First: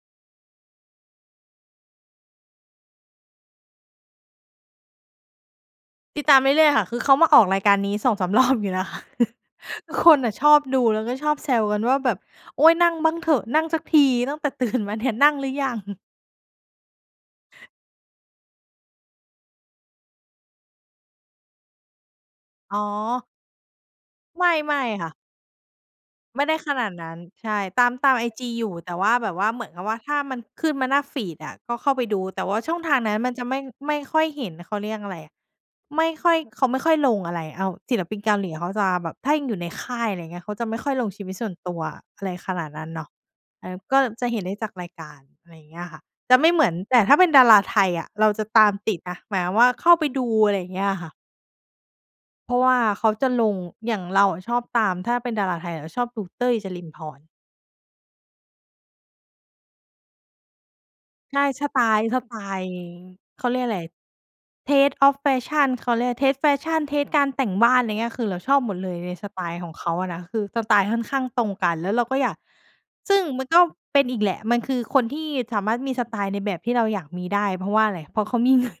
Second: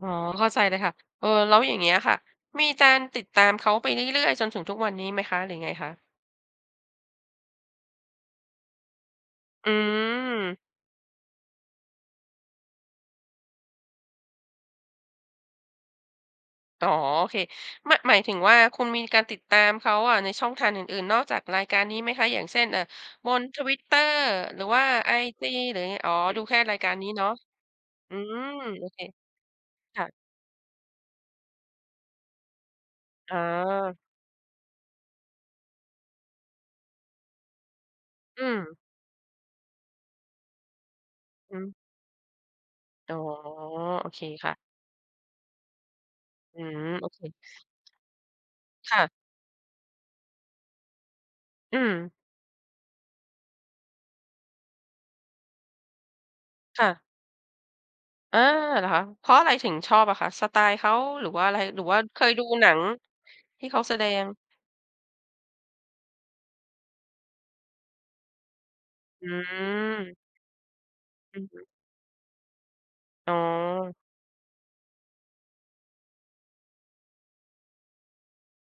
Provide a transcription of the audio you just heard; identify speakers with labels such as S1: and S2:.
S1: อ๋อ เข้าใจเลยค่ะ เออ แล้วอย่างเงี้ยอะค่ะ มีการติดตามเขาไปเรื่อย ๆ จนถึงทุกวันนี้ไหมคะ หรือไงคะ?
S2: ติดตามเรื่อย ๆ ค่ะ คือเขามาออกรายการนี้ 2-3 รอบอยู่นะคะ
S1: อื
S2: คือคนน่ะชอ
S1: ม
S2: บดู แล้วก็ชอบแซวกันว่าแบบ "โอ๊ย! นั่งบ้างเถอะ นั่งสักทีตั้งแต่ ตื่น มาเนี่ย นั่งหรือยัง?"
S1: อ๋อ โอเค ม หมายถึงว่าคุณมีการติดตามเขาอะในช่องทางอื่น ๆ นอกจากรายการนี้ไหมคะ อย่างเช่น
S2: อ๋
S1: เอ่อ
S2: อ
S1: บนทวิตเตอร์
S2: ไม่
S1: หรือ
S2: ไม
S1: ว
S2: ่
S1: ่า
S2: ค
S1: ไ
S2: ่
S1: อ
S2: ะ
S1: จี หรือยังไง? อ๋อ
S2: ไ
S1: ดู
S2: ม่ไ
S1: แ
S2: ด
S1: ค
S2: ้
S1: ่
S2: ข
S1: ราย
S2: น
S1: ก
S2: า
S1: า
S2: ด
S1: รน
S2: น
S1: ี้
S2: ั้น
S1: เนาะ
S2: ใช่ ตาม ตา
S1: อ
S2: ม
S1: ื
S2: ไอ
S1: ม
S2: จีอยู่
S1: โอ
S2: แต่
S1: เค
S2: ว่าแบบว่าเหมือนกับว่
S1: ค
S2: า
S1: ่ะ
S2: ถ้ามันขึ้นมาหน้าฟีดอะก็เข้าไปดู แต่ว่าช่องทางนั้นมั
S1: อ
S2: น
S1: ๋
S2: จะไม่ ไม
S1: อ
S2: ่ค่อยเห็น เขาเรียกอะไร ไม่ค่อย เขาไม่ค่อยลงอะไร เอา ศิลปินเกา
S1: อื
S2: หลีเขา
S1: ม
S2: จะแบบถ้ายังอยู่ในค่าย อะไรเงี้ย เขาจะไม่ค่อยลงชีวิตส่ว
S1: อ
S2: น
S1: ื
S2: ต
S1: ม
S2: ัว อะไรขนาดนั้นเนาะ
S1: อ๋อ
S2: เออ ก็
S1: โอเค
S2: จะเห็น
S1: ค
S2: ไ
S1: ่
S2: ด
S1: ะ
S2: ้จากรายการ อะไรเงี้ยค่ะ จะไม่
S1: อื
S2: เหมือน
S1: ม
S2: แต่
S1: โอ
S2: ถ้า
S1: เค
S2: เป็นดาราไทยอะเราจะตามต
S1: ค
S2: ิ
S1: ่
S2: ด
S1: ะ
S2: นะ หมายความว่าเข้าไปดู อะไรเงี้ยค่ะ
S1: อืม
S2: เพราะว่าเขาจะลง อย่างเราอะชอบตาม ถ้าเป็นดาราไทยอะจะชอบดูเต้ย จร
S1: ค
S2: ิ
S1: ่
S2: นทร์
S1: ะ
S2: พร
S1: อา เหรอคะ เพราะอะไรถึงชอบอะคะ สไตล์เขา หรือ
S2: ใช
S1: ว
S2: ่
S1: ่าอะไร
S2: สไ
S1: ห
S2: ต
S1: รือว่า
S2: ล์
S1: เ
S2: ส
S1: ค
S2: ไ
S1: ย
S2: ต
S1: ดู
S2: ล
S1: ห
S2: ์
S1: นั
S2: เอ
S1: ง
S2: ง เขาเรี
S1: ท
S2: ย
S1: ี
S2: ก
S1: ่
S2: อ
S1: เ
S2: ะ
S1: ข
S2: ไ
S1: า
S2: ร
S1: แสดง?
S2: Taste of Fashion เขาเรียก Taste Fashion เทสต์ การแต่งบ้าน ไรเงี้ย คือเราชอบหมดเลยใน
S1: อ
S2: ส
S1: ื
S2: ไตล์ของเขาอะ
S1: ม
S2: นะ คือสไตล์ค่อนข้าง
S1: อ
S2: ต
S1: ื
S2: ร
S1: อ
S2: ง
S1: ฮ
S2: ก
S1: ึ
S2: ัน แล้วเราก็อยาก ซึ่ง
S1: อ๋
S2: มันก็
S1: อ
S2: เป็นอีกแหละ มันคือคนที่สามารถมีสไตล์ในแบบที่เราอยากมีได้ เพราะว่าอะไร เพราะเขามี เงิน